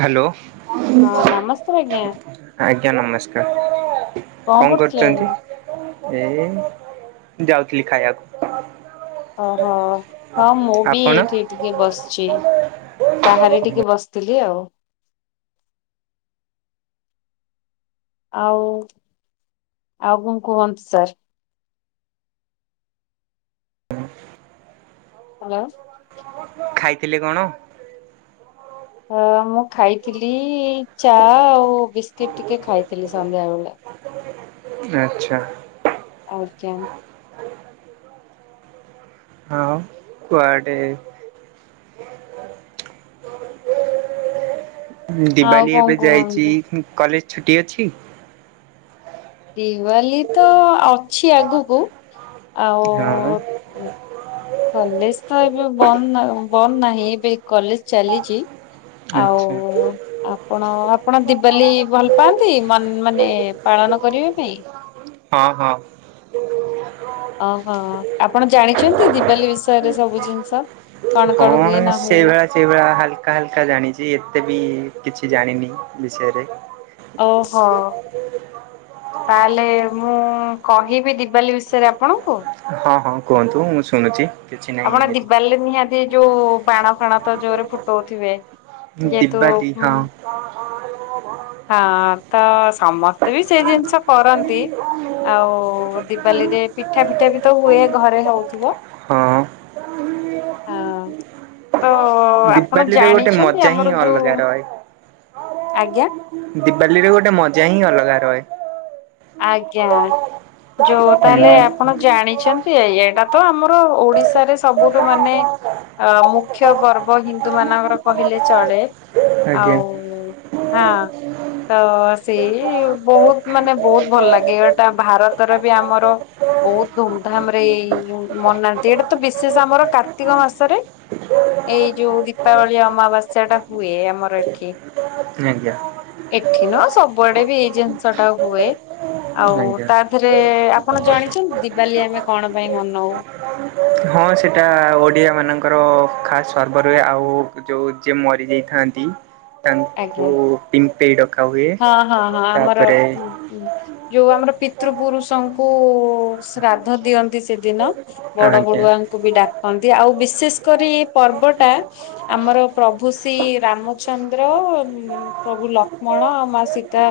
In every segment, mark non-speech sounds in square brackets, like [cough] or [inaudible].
Hello. ହଁ ନମସ୍କାର ଆଜ୍ଞା ଆଜ୍ଞା ନମସ୍କାର କଣ କରୁଥିଲେ କରୁଛନ୍ତି? ଆଜ୍ଞା? ଏ ଯାଉଥିଲି ଖାଇବାକୁ। ଓହୋ ହଁ ମୁଁ ବି ଆପଣ ଏଇଠି ଟିକେ ବସିଛି। ବାହାରେ ଟିକେ ବସିଥିଲି ଆଉ ଆଉ କଣ କୁହନ୍ତୁ ସାର୍? ହ୍ୟାଲୋ। ଖାଇଥିଲେ କଣ? ଅ ମୁଁ ଖାଇଥିଲି ଚା ଆଉ ବିସ୍କୁିଟ ଟିକେ ଖାଇଥିଲି ସନ୍ଧ୍ୟାବେଳେ ଆଛା। ଆଛା। ହଁ କୁଆଡ଼େ? ଆଉ ଦିବାଲି କଣ ଏବେ ଯାଇଛି କୁହନ୍ତୁ? କଲେଜ ଛୁଟି ଅଛି। ଦିୱାଲୀ ତ ଅଛି ଆଗକୁ ଆଉ ହଁ କଲେଜ ତ ଏବେ ବନ୍ଦ ବନ୍ଦ ନାହିଁ ଏବେ କଲେଜ ଚାଲିଛି। [inaudible] ଆଉ ଆପଣ ଆପଣ ଦିବାଲି ଭଲ ପାଆନ୍ତି ମନ ମାନେ ପାଳନ କରିବା ପାଇଁ? ହଁ ହଁ। ଓହୋ ଆପଣ ଜାଣିଛନ୍ତି ଦିବାଲି ବିଷୟରେ ସବୁ ଜିନିଷ? କଣ ହଁ କଣ ହୁଏ ନ ହୁଏ? ସେଇଭଳି ସେଇଭଳି ହାଲକା ହାଲକା ଜାଣିଛି ଏତେ ବି କିଛି ଜାଣିନି ବିଷୟରେ। ଓହୋ। ତାହେଲେ ମୁଁ କହିବି ଦିିବାଲି ବିଷୟରେ ଆପଣଙ୍କୁ? ହଁ ହଁ କୁହନ୍ତୁ ମୁଁ ଶୁଣୁଛି। କିଛି ନାହିଁ ଆପଣ ଏମିତି ଦିବାଲ ନିହାତି ଯୋଉଁ ବାଣ ଫାଣ ତ ଜୋରେ ଫୁଟଉଥିବେ? ଯେହେତୁ ଦିିବାଲି ହଁ ଉଁ ହଁ ତ ସମସ୍ତ ସେଇ ଜିନିଷ କରନ୍ତି ଆଉ ଦିପଲିୀରେ ପିଠା ପିଠା ବି ତ ହୁଏ ଘରେ ହଉଥିବ ହଁ ହଁ। ତ ଆପଣ ଦିିବାଲିରେ ଗୋଟେ ଜାଣିଛନ୍ତି ମଜା ହିଁ ଆମର ଯୋଉଁ ଅଲଗା ରହେ ଆଜ୍ଞା। ଦିିବାଲିରେ ଗୋଟେ ମଜା ହିଁ ଅଲଗା ରହେ। ଆଜ୍ଞା ଯୋଉଁ ତାହେଲେ ହୁଁ। ଆପଣ ଜାଣିଛନ୍ତି ଏଇଟା ତ ଆମର ଓ ଓଡିଶାରେ ସବୁଠୁ ମାନେ ଅ ମୁଖ୍ୟ ପର୍ବ ହିନ୍ଦୁ ମାନଙ୍କର କହିଲେ ଚଳେ। ଆଜ୍ଞା ଆଉ ହଁ ତ ସେ ବହୁତ ମାନେ ବହୁତ ଭଲ ଲାଗେ ଏଟା ଭାରତରେ ବି ଆମର ବହୁତ ଧୁମଧାମ ରେ ମନାନ୍ତି ଏଇଟା ତ ବିଶେଷ ଆମର କାର୍ତ୍ତିକ ମାସରେ ଏଇ ଯୋଉଁ ଦୀପାବଳି ଅମାବାସ୍ୟା ଟା ହୁଏ ଆମର ଏଠି। ଆଜ୍ଞା। ଏଠି ନୁହଁ ସବୁଆଡେ ବି ଏଇ ଜିନିଷ ଟା ହୁଏ। ଆଉ ଆଜ୍ଞା। ତାଥରେ ଆପଣ ଜାଣିଛନ୍ତି ଦିିବାଲି ଆମେ କଣ ପାଇଁ ମନଉ? [inaudible] ହଁ ସେଇଟା ଓଡିଆ ମାନଙ୍କର ଖାସ୍ ସର୍ବ ରୁହେ । ଆଉ ଯୋଉଁ ଯିଏ ମରିଯାଇଥାନ୍ତି ତାଙ୍କୁ ଆଜ୍ଞା ପିମ୍ପେଇ ଡକା ହୁଏ ହଁ ହଁ ହଁ ଆମର ତାପରେ ଯୋଉଁ ଆମର ପି ପିତୃପୁରୁଷଙ୍କୁ ଶ୍ରାଦ୍ଧ ଦିଅନ୍ତି। ସେଦିନ ବଡ ଆଜ୍ଞା। ବଡୁଆଙ୍କୁ ବି ଡା କହନ୍ତି ଆଉ ବିଶେଷ କରି ପର୍ବଟା ଆମର ପ୍ରଭୁ ଶ୍ରୀ ରାମଚନ୍ଦ୍ର [unintelligible] ପ୍ରଭୁ ଲକ୍ଷ୍ମଣ ଆ ମା ସୀତା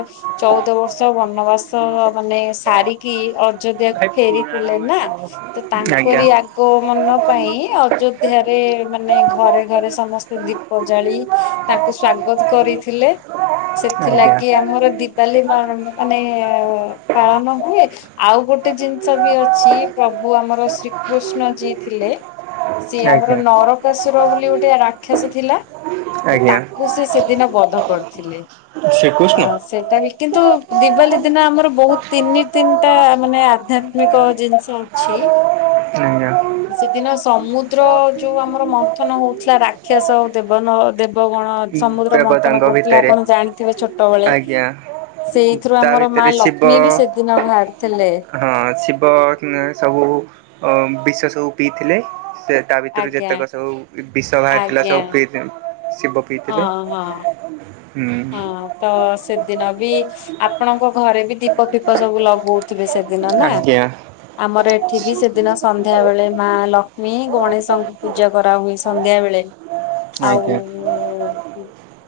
ଚଉଦ ବର୍ଷ ବନବାସ ମାନେ ସାରିକି ଅଯୋଧ୍ୟା କ ଆଜ୍ଞା। ଫେରିଥିଲେ ନା ତ ଆଜ୍ଞା ତାଙ୍କରି ଆଗ ତାଙ୍କ ମାନଙ୍କ ପାଇଁ ଅଯୋଧ୍ୟରେ ମାନେ ଘରେ ଘରେ ସମସ୍ତେ ଦୀପ ଜାଳି ତା ସ୍ଵାଗତ କରିଥିଲେ। ଆଜ୍ଞା ସେଥିଲାଗି ଆମର ଦିବାଲି ମାନେ ପାଳନ ହୁଏ ଆଉ ଗୋଟେ ଗୋଟେ ଜିନିଷ ବି ଅଛି ପ୍ରଭୁ ଆମର ଶ୍ରୀକୃଷ୍ଣ ଯିଏ ଥିଲେ ସିଏ ଆମର ନରକାସୁର ବୋଲି ଗୋଟେ ରାକ୍ଷସ ଥିଲା ତ ଆଜ୍ଞା। ତାକୁ ସେ ସେଦିନ ବଧ କରିଥିଲେ। ଆ ଶ୍ରୀକୃଷ୍ଣ? ସେଇଟା ବି କିନ୍ତୁ ଦିିବାଲି ଦିନ ଆମର ବହୁତ ତିନି ତିନିଟା ମାନେ ଆଧ୍ୟାତ୍ମିକ ଜିନିଷ ଅଛି। ଆଜ୍ଞା। ସେଦିନ ସମୁଦ୍ର ଯୋଉଁ ଆମର ମନ୍ଥନ ହଉଥିଲା ରାକ୍ଷସ ଆଉ ଦେବନ ଦେବଗଣ ସମୁଦ୍ର ମନ୍ଥନ ଦେବତାଙ୍କ କରୁଥିଲେ ଭିତରେ ଆପଣ ଜାଣିଥିବେ ଛୋଟବେଳେ ଆଜ୍ଞା। ସେଇଥିରୁ ତା ଆମର ମା ଭିତରେ ଶିବ ଲକ୍ଷ୍ମୀ ବି ସେଦିନ ବାହାରିଥିଲେ। ହଁ ଶିବ ସବୁ ବୋ ଅ ବିଷ ସବୁ ପିଇଥିଲେ ସେ ତା ଭିତରୁ ଆଜ୍ଞା ଯେତେକ ସବୁ ବିଷ ବାହାରି ଥିଲା ଆଜ୍ଞା ସବୁ ପିଇ ଶିବ ପିଇଥିଲେ। ହଁ ହୁଁ ହଁ ତ ସେ ଦିିନ ବି ଆପଣଙ୍କ ଘରେ ବି ଦୀପ ଫିପ ସବୁ ଲଗଉଥିବେ ସେ ଦିନ ନା ଆଜ୍ଞା ଆମର ଏ ଥିବୀ ସେଦିନ ସନ୍ଧ୍ୟା ବେଳେ ମା ଲକ୍ଷ୍ମୀ ଗଣେଶଙ୍କୁ ପୂଜା କରାହୁଏ ସନ୍ଧ୍ୟା ବେଳେ ଆଉ ଆଜ୍ଞା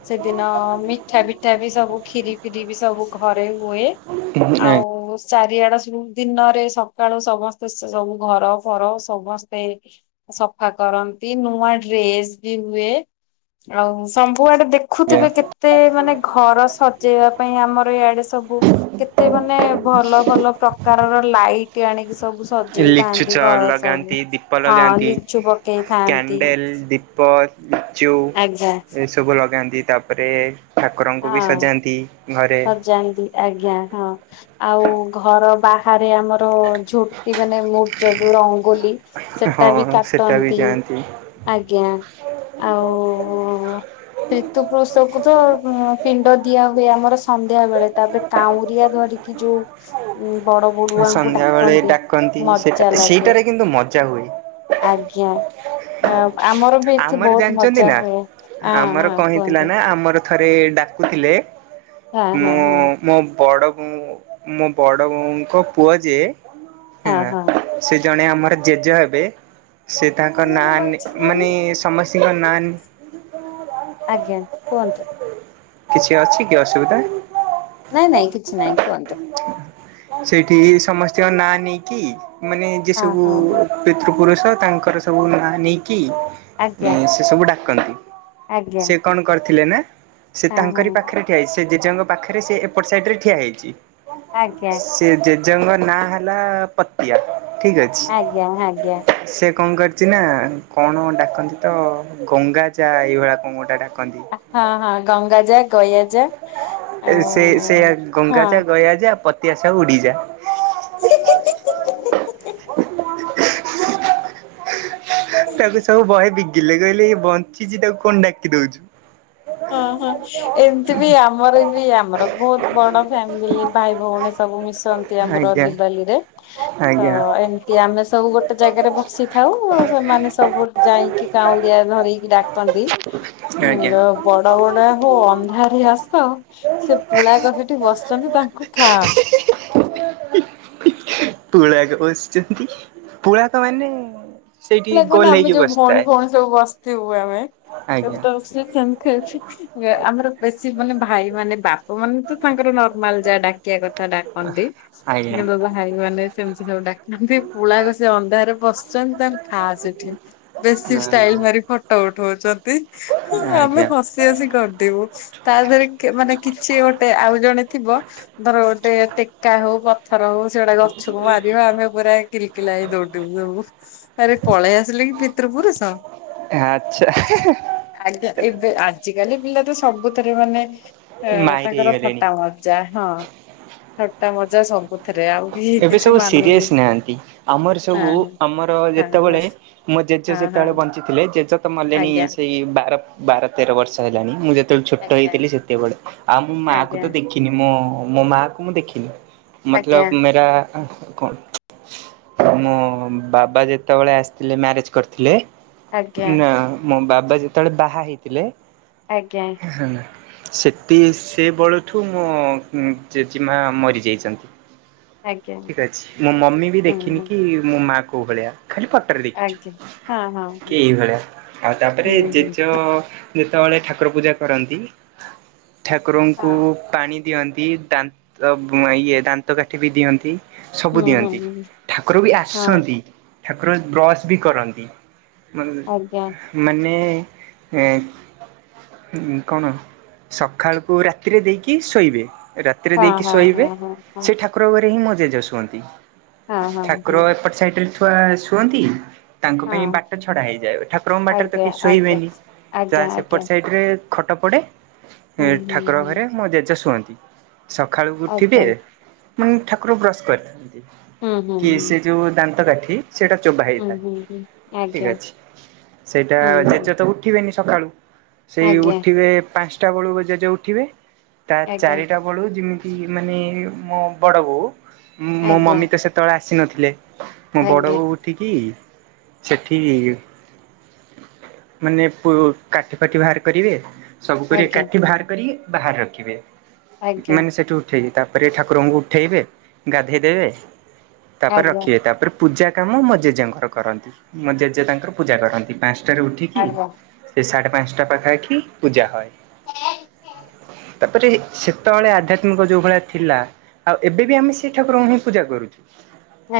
ସେଦିନ ମିଠା ବିଠା ବି ସବୁ କ୍ଷୀରି ଫିରି ବି ସବୁ ଘରେ ହୁଏ ଆଉ ଆଜ୍ଞା ଚାରିଆଡ ଦିନରେ ସକାଳୁ ସମସ୍ତେ ସବୁ ଘର ଫର ସମସ୍ତେ ସଫା କରନ୍ତି ନୂଆ ଡ୍ରେସ ବି ହୁଏ। ଆଉ ସବୁଆଡ଼େ ଦେଖୁଥିବେ କେତେ କେତେ ମାନେ ଘର ସଜେଇବା ପାଇଁ ଆମର ଇଆଡେ ସବୁ କେତେ ମାନେ ଭଲ ଭଲ ପ୍ରକାରର ଲାଇଟ୍ ଆଣିକି ସବୁ ଲିଚୁ ସଜେଇଥାନ୍ତି ଚ ଘର ସବୁ ଲଗାନ୍ତି ଦୀପ ହଁ ଲଗାନ୍ତି ଲିଚୁ ପକେଇଥାନ୍ତି। କ୍ୟାଣ୍ଡେଲ ଦୀପ ଲିଚୁ ଆଜ୍ଞା ଏସବୁ ଲଗାନ୍ତି ତାପରେ ଠାକୁରଙ୍କୁ ବି ସଜାନ୍ତି। ଘରେ ଜାଣନ୍ତି ଆଜ୍ଞା ହଁ। ଆଉ ଘର ବାହାରେ ଆମର ଝୋଟି ମାନେ ମୁର୍ଜ ଯୋଉଁ ରଙ୍ଗୋଲି ହଁ ସେଟା ବି ସେଟା ବି କାଟନ୍ତି ଯାଆନ୍ତି ଆଜ୍ଞା। ଆଉ ପିତୃ ପୁରୁଷକୁ ତ ପିଣ୍ଡ ଦିଆ ହୁଏ ଆମର ସନ୍ଧ୍ୟା ବେଳେ ତାପରେ କାଉଁରିଆ ଧରିକି ଯୋଉଁ ବଡ ବଡୁଆଙ୍କୁ ସନ୍ଧ୍ୟାବେଳେ ଡାକନ୍ତି ଡାକନ୍ତି ସେଟା ମଜା ଲାଗେ ସେଇଟାରେ କିନ୍ତୁ ମଜା ହୁଏ ଆ ଜ୍ଞା। ଆମର ବି ଏଠି ଆମର ବହୁତ ଜାଣିଛନ୍ତି ମଜା ନା ହୁଏ ହଁ ଆମର ହଁ କଣ ହେଇଥିଲା କୁହନ୍ତୁ। ନା ଆମର ଥରେ ଡାକୁଥିଲେ ହଁ ହଁ ମୁଁ ହଁ ମୋ ବଡ ମୁଁ ମୋ ବଉଙ୍କ ପୁଅ ଯେ ହେଲା ହଁ ସେ ଜଣେ ଆମର ଜେଜେ ହେବେ ସେ ତାଙ୍କ ନାଁ ହଁ। ନେ ମାନେ ସେ ନାନ ଆଜ୍ଞା କୁହନ୍ତୁ। କିଛି ଅଛି କି ଅସୁବିଧା? ନାଇଁ ନାଇଁ କିଛି ନାଇଁ କୁହନ୍ତୁ। ସେଇଠି ସମସ୍ତଙ୍କ ନାଁ ନେଇକି ମାନେ ଯିଏ ହଁ ସବୁ ହଁ ହଁ ପିତୃ ପୁରୁଷ ତାଙ୍କର ସବୁ ନା ନେଇକି ଆଜ୍ଞା ସେ ସବୁ ଡାକନ୍ତି ଆଜ୍ଞା ସେ କଣ କର ଥିଲେ ନା ସେ ହଁ ତାଙ୍କରି ହଁ ପାଖରେ ଠିଆ ହେଇଛି ସେ ଜେଜେଙ୍କ ପାଖରେ ସେ ଏପଟ ସାଇଡ ରେ ଠିଆ ହେଇଛି ଆଜ୍ଞା। ସେ ଜେଜେଙ୍କ ନାଁ ହେଲା ପତିଆ। ଠିକ ଅଛି ଆଜ୍ଞା ଆଜ୍ଞା । ସେ କଣ କରିଛି ନା କଣ ଡାକନ୍ତି ତ ଗଙ୍ଗା ଯା ଏଇଭଳି କଣ ଗୋଟେ ଡାକନ୍ତି। ହଁ ହଁ ଗଙ୍ଗା ଯା ଗୟା ଯା ସେ ଆଉ ସେ ଗଙ୍ଗା ହଁ। ଯା ଗୟା ଯା ପତିଆସାଉ ଉଡିଯା। ହି ହି଼ ହିଁ ହିଁ [inaudible] ତାକୁ ସବୁ ବହେ ବିଗିଲେ କହିଲେ ବଞ୍ଚିଛି ତାକୁ କଣ ଡାକି ଦଉଛୁ। ହଁ ହଁ ଏମିତି ବି ଆମର ବି ଆମର ବହୁତ ବଡ ଫ୍ୟାମିଲି ଭାଇ ଭଉ ଉଣି ସବୁ ମିଶନ୍ତି ଆମର ଆଜ୍ଞା ଦିିବାଲିରେ ତ ଆଜ୍ଞା ଏମତି ଆମେ ସବୁ ଗୋଟେ ଜାଗାରେ ବସ୍ ସିଥାଉ ଆଉ ସେମାନେ ସବୁ ଯାଇକି କାଉଁଳିଆ ଧରିକି ଡାକନ୍ତି ଆଜ୍ଞା ବଡ ବଡୁଆ ହୋ ଅନ୍ଧାରି ଆସ ସେ ପୁଳାକ ସେଠି ବସିଛନ୍ତି ତାଙ୍କୁ ଖା। ପୁଳାକ ବସିଛନ୍ତି ପୁଳାକ ମାନେ ସେଇଠି ଗୋଲ ଆମେ ହେଇକି ଯୋଉଁ ଭଉଣୀ ବସିଥାଏ ଭଉଣୀ ସବୁ ବସିଥିବୁ ଆମେ ଆଜ୍ଞା ସେଠାକୁ ସେମ ଆମର ବେଶୀ ମାନେ ଭାଇ ମାନେ ବାପା ମାନେ ତ ତାଙ୍କର ନର୍ମାଲ ଯାହା ଡାକିଆ କଥା ତା ଡାକନ୍ତି ଆଜ୍ଞା। କିନ୍ତୁ ଭାଇ ମାନେ ସେମିତି ସବୁ ଡାକନ୍ତି ପୁଳାକ ସେ ଅନ୍ଧାରରେ ବସିଛନ୍ତି ତାଙ୍କ ଖା ସେଠି ବେଶୀ ଷ୍ଟାଇଲ ମାରି ଫଟୋ ଉଠଉଛନ୍ତି ଆମେ ଆଜ୍ଞା ହସି ହସି ଗ ଗଡ଼ିବୁ ତା ଦେହରେ ମାନେ କିଛି ଗୋଟେ ଆଉ ଜଣେ ଥିବ ଧର ଗୋଟେ ଟେକା ହଉ ପଥ ଥର ହଉ ସେଗୁଟା ଗଛକୁ ମାରିବ ଆମେ ପୁରା କିଲିକିଲା ଦଉଡିବୁ ସବୁ ଆରେ ପଳେଇ ଆସିଲେ କି ପିତୃପୁରୁଷ ଆଚ୍ଛା ଆଜ୍ଞା। ଏବେ ଆଜିକାଲି ପିଲା ତ ସବୁଥରେ ମାନେ ଏ ମାହିର ତାଙ୍କର ହେଇଗଲେଣି ଥଟା ମଜା ହଁ ଥଟା ମଜା ସବୁ ଏବେ ସବୁ ସିରିଅସ ନାହାନ୍ତି ଆମର ନା ସବୁ ନା। ଆମର ଯେ ହଁ ହଁ ଯେତେବେଳେ ମୋ ଜେଜେ ହଁ ଯେତେବେଳେ ହଁ ବଞ୍ଚିଥିଲେ ଜେଜେ ତ ମଲେଣି ଆଜ୍ଞା ସେଇ ବା ର ବାର ତେର ବର୍ଷ ହେଲାନି ମୁଁ ଯେ ତେବେଳେ ଛୋଟ ଆଜ୍ଞା ହେଇଥିଲି ସେତେବେଳେ ଆଉ ମୁଁ ମାକୁ ଆଜ୍ଞା ତ ଦେଖିନି ମୁଁ ମୋ ମା କୁ ମୁଁ ଦେଖିନି। ଆଜ୍ଞା। ଆ କଣ ଖ କ ମୋ ବାବା ଯେତେବେଳେ ଆସିଥିଲେ ମ୍ୟାରେଜ କରିଥିଲେ। ଆଜ୍ଞା। ନା ମୋ ବାବା ଯେତେବେଳେ ବାହା ହେଇଥିଲେ। ଆଜ୍ଞା। ସେଠି ସେ ବେଳଠୁ ମୋ ଜେଜେମା ମରିଯାଇଛନ୍ତି। ଆଜ୍ଞା ଠିକ ଅଛି ମୁଁ ମମି ବି ହୁଁ ଦେଖିନି ହୁଁ କି ମୋ ମା କୋଉଁ ଭଳିଆ। ଖାଲି ପଟରେ ଦେଖିଛୁ ଆଜ୍ଞା ହଁ ହଁ କି ଏଭଳିଆ ଆଉ ତାପରେ ହଁ ହୁଁ ହୁଁ। ଜେଜ ଯେତେବେଳେ ଠାକୁର ପୂଜା କରନ୍ତି ଠାକୁରଙ୍କୁ ହଁ ପାଣି ଦିଅନ୍ତି। ଦାନ୍ତ ଇଏ ଦାନ୍ତ କାଠି ବି ଦିଅନ୍ତି। ସବୁ ହୁଁ ହୁଁ ଦିଅନ୍ତି ହୁଁ ଠାକୁର ବି ହଁ ଆସନ୍ତି ଠାକୁର ବ୍ରଶ ବି କରନ୍ତି। ମ ଆଜ୍ଞା ମାନେ ଏଁ ହୁଁ କଣ ସକାଳକୁ ରାତିରେ ଦେଇକି ଶୋଇବେ। ରାତିରେ ହଁ ଦେଇକି ହଁ ଶୋଇବେ। ହଁ ହଁ ହଁ। ସେ ଠାକୁର ଘରେ ହିଁ ଜେଜ ଶୁଅନ୍ତି ହଁ ହଁ ଠାକୁର ହଁ ଏପଟ ସାଇଟ ରେ ଶୁଅନ୍ତି। ତାଙ୍କ ହଁ ପାଇଁ ବାଟ ଛଡା ହେଇଯାଏ ଠାକୁରଙ୍କ ବାଟରେ ତ ଆଜ୍ଞା କି ଆଜ୍ଞା ଶୋଇବେନି ଆଜ୍ଞା ଯାହା ସେପଟ ଆଜ୍ଞା। ସାଇଡରେ ଖଟ ପଡ଼େ ହୁଁ ହୁଁ ଠାକୁର ହୁଁ ଘରେ ମୋ ଜେଜ ଶୁଅନ୍ତି ସକାଳୁ ଆଜ୍ଞା ଉଠିବେ ମାନେ ଠାକୁର ବ୍ରଶ କରିଥାନ୍ତି ହୁଁ ହୁଁ କି ହୁଁ ସେ ଯୋଉଁ ଦାନ୍ତ କାଠି ସେଇଟା ଚୋବା ହୁଁ ହୁଁ ହୁଁ ହେଇଥାଏ ଆଜ୍ଞା। ଠିକ ଅଛି ସେଇଟା ହୁଁ ହୁଁ ଜେଜ ତ ଉଠିବେନି। ସକାଳୁ ସେଇ ଆଜ୍ଞା ଉଠିବେ ପାଞ୍ଚଟା ବେଳୁ ଜେଜ ଉଠିବେ ତା ଆଜ୍ଞା ଚାରିଟା ବେଳୁ ଯେମିତି ମାନେ ମୋ ବଡ ବୋଉ ମୋ ଆଜ୍ଞା ମମି ତ ସେତେବେଳେ ଆସି ନଥିଲେ ମୋ ଆଜ୍ଞା ବଡ଼ବୋଉ ଉଠିକି। ସେଠି ମାନେ କାଠି ଫାଠି ବାହାର କରିବେ। ସବୁ କରିବେ ଆଜ୍ଞା କାଠି ବାହାର କରି ବାହାର ରଖିବେ ଆଜ୍ଞା। ମାନେ ସେଠୁ ଉଠେଇକି ତାପରେ ଠା ଠାକୁରଙ୍କୁ ଉଠେଇବେ ଗାଧେଇ ଦେବେ ତାପରେ ଆଜ୍ଞା ରଖିବେ ତାପରେ ପୂଜା କାମ ମୋ ଜେଜେଙ୍କର କରନ୍ତି ମୋ ଜେଜେ ତାଙ୍କର ପୂଜା କରନ୍ତି ପାଞ୍ଚଟାରେ ଉଠିକି ଆଜ୍ଞା ସେ ପାଞ୍ଚଟା ପାଖା ଆଖି ପୂଜା ହଏ। ତାପରେ ସେତେବେଳେ ଆଧ୍ୟାତ୍ମିକ ଯୋଉଁ ଭଳିଆ ଥିଲା ଆଉ ଏବେ ବି ଆମେ ସେଇ ଠାକୁରଙ୍କୁ ହିଁ ପୂଜା କରୁଛୁ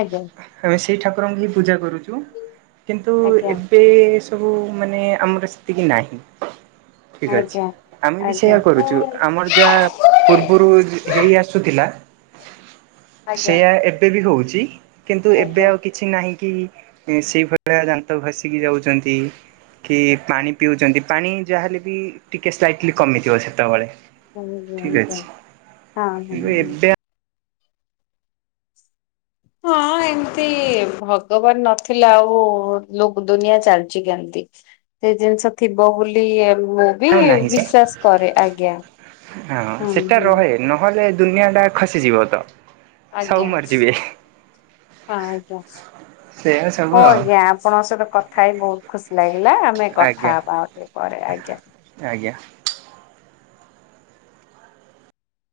ଆଜ୍ଞା ଆମେ ସେଇ ଠାକୁର ପୂଜା କରୁଛୁ କିନ୍ତୁ ଆଜ୍ଞା ଏବେ ସବୁ ମାନେ ଆମର ସେତିକି ନାହିଁ। ଠିକ୍ ଅଛି। ଆଜ୍ଞା। ଆମେ ବି ଆଜ୍ଞା ସେଇୟା କରୁଛୁ ଆଜ୍ଞା ଆମର ଯାହା ପୂର୍ବରୁ ହେଇ ଆସୁଥିଲା ଆଜ୍ଞା ସେୟା ଏବେ ବି ହଉଛି କିନ୍ତୁ ଏବେ ଆଜ୍ଞା ଆଉ ଆଜ୍ଞା କିଛି ନାହିଁ କି ସେଇ ଭଳିଆ ଦାନ୍ତ ଘଷିକି ଯାଉଛନ୍ତି। କି ପାଣି ପିଉଛନ୍ତି ପାଣି ଯାହାହେଲେ ବି ଟିକେ ସ୍ଲାଇଟିଲି କମିଥିବ ସେତେବେଳେ ଆଜ୍ଞା ଠିକ୍ ଆଜ୍ଞା ଅଛି ଆଜ୍ଞା କିନ୍ତୁ ହଁ ହଁ ହଁ। ଏବେ ହଁ ଏମତି ଭଗବାନ ନଥିଲା ଆଉ ଲୋ ଦୁନିଆ ଚାଲିଛି କେମତି। ସେ ଜିନିଷ ଥିବ ବୋଲି ମୁଁ ବି ଆଉ ନାହିଁ ସେ ବିଶ୍ଵାସ କରେ ଆଜ୍ଞା। ହଁ ହୁଁ ସେଟା ହୁଁ ରହେ ନହେଲେ ଦୁନିଆ ଟା ଖସିଯିବ ତ। ସବୁ ଆଜ୍ଞା ମରିଯିବେ। ହଁ ଆଜ୍ଞା ସେଇଆ ସବୁ ହଉ ଆଉ ଆଜ୍ଞା ଆପଣଙ୍କ ସହିତ କଥା ହେଇ ବହୁତ ଖୁସି ହେଲା ଆମେ କଥା ଆଜ୍ଞା ହବା ଆଉ ଟିକେ ପରେ ଆଜ୍ଞା। ଆଜ୍ଞା।